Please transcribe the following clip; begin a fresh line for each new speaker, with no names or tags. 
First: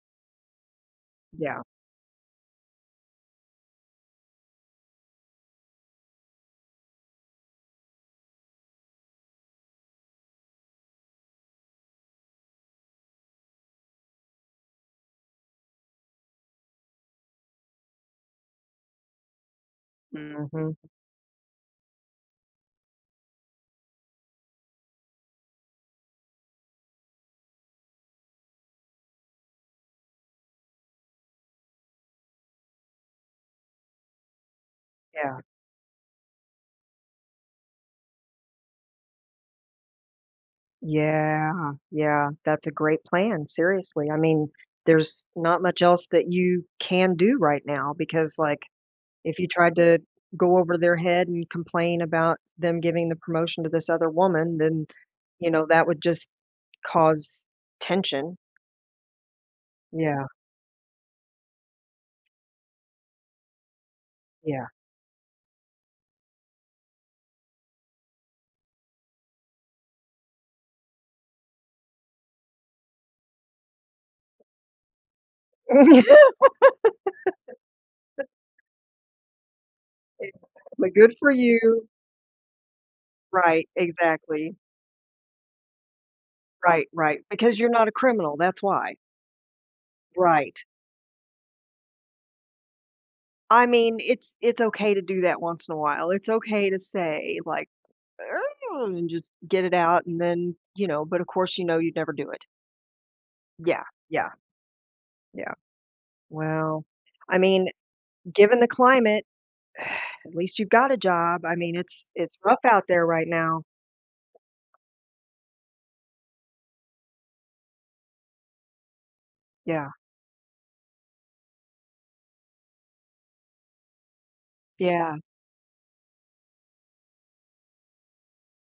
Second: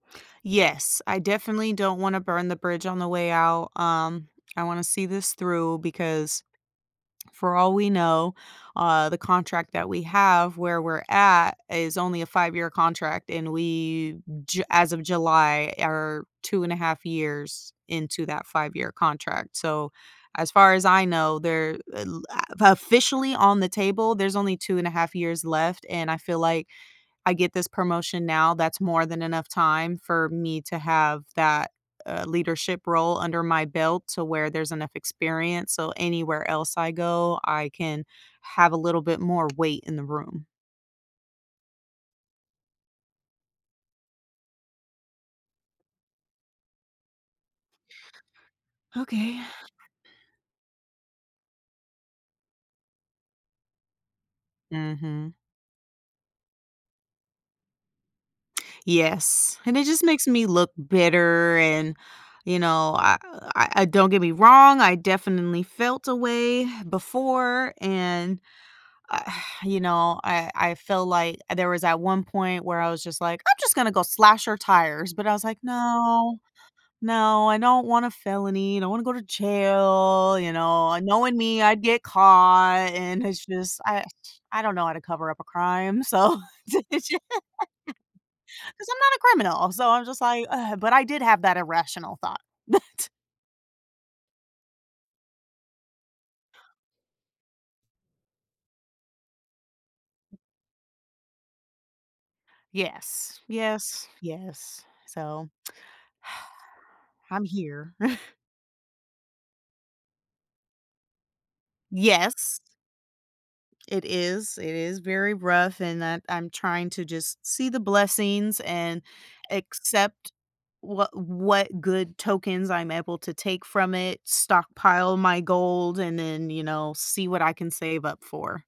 Yes, I
Yeah.
definitely don't wanna burn the bridge on the way out, um, I wanna see this through, because for all we know, uh, the contract that we have- where we're at- is only a five-year contract, and we Ju as of July are 2.5 years into that five-year contract. So, as far
Mhm.
as I know, there, uh, la officially on the table, there's only 2.5 years left, and I feel like I get this promotion now, that's more than enough time for me to have that, uh, leadership role under my belt to where there's enough
Yeah.
experience, so anywhere else I go, I can have a little bit more weight in the room.
Yeah, yeah, that's a great plan, seriously. I mean, there's not much else that you can do right now because, like, if
Okay.
you tried to go over their head and complain about them giving the promotion to this other woman, then,
Mhm.
you know, that would just cause tension.
Yes, and it just
Yeah.
makes me look bitter and, you know, I, uh, I I don't get me
Yeah.
wrong, I definitely felt a way before and, uh, you know, I I felt like there was at one point where I was just like, "I'm just gonna go slash her tires," but I was like,
Yeah.
"No, no, I don't want a felony, I don't wanna go to
It
jail. You know,
like,
and
"Good for
knowing me I'd
you."
get caught," and it's
Right,
just I just
exactly.
I don't know how to cover up a crime. So, they're
Right,
j
right, because you're not a criminal, that's
'cause
why.
I'm not a criminal and so I'm just like,
Right.
"Ugh," but I did have that irrational thought. That
I mean, it's it's okay to do that once in a while. It's okay to say like, "Ugh" and just get it out and then, you know but of course you know you'd never do it.
Yes,
Yeah,
yes,
yeah.
yes. So
Yeah. Well I
I'm
mean,
here.
given the climate, at least you've got a job, I mean, it's it's
Yes.
rough out there right now.
It is, it is very rough and that I'm trying to just see the blessings and
Yeah.
accept what what good tokens I'm able to take from it, stockpile
Yeah.
my gold and then, you know, see what I can save up for.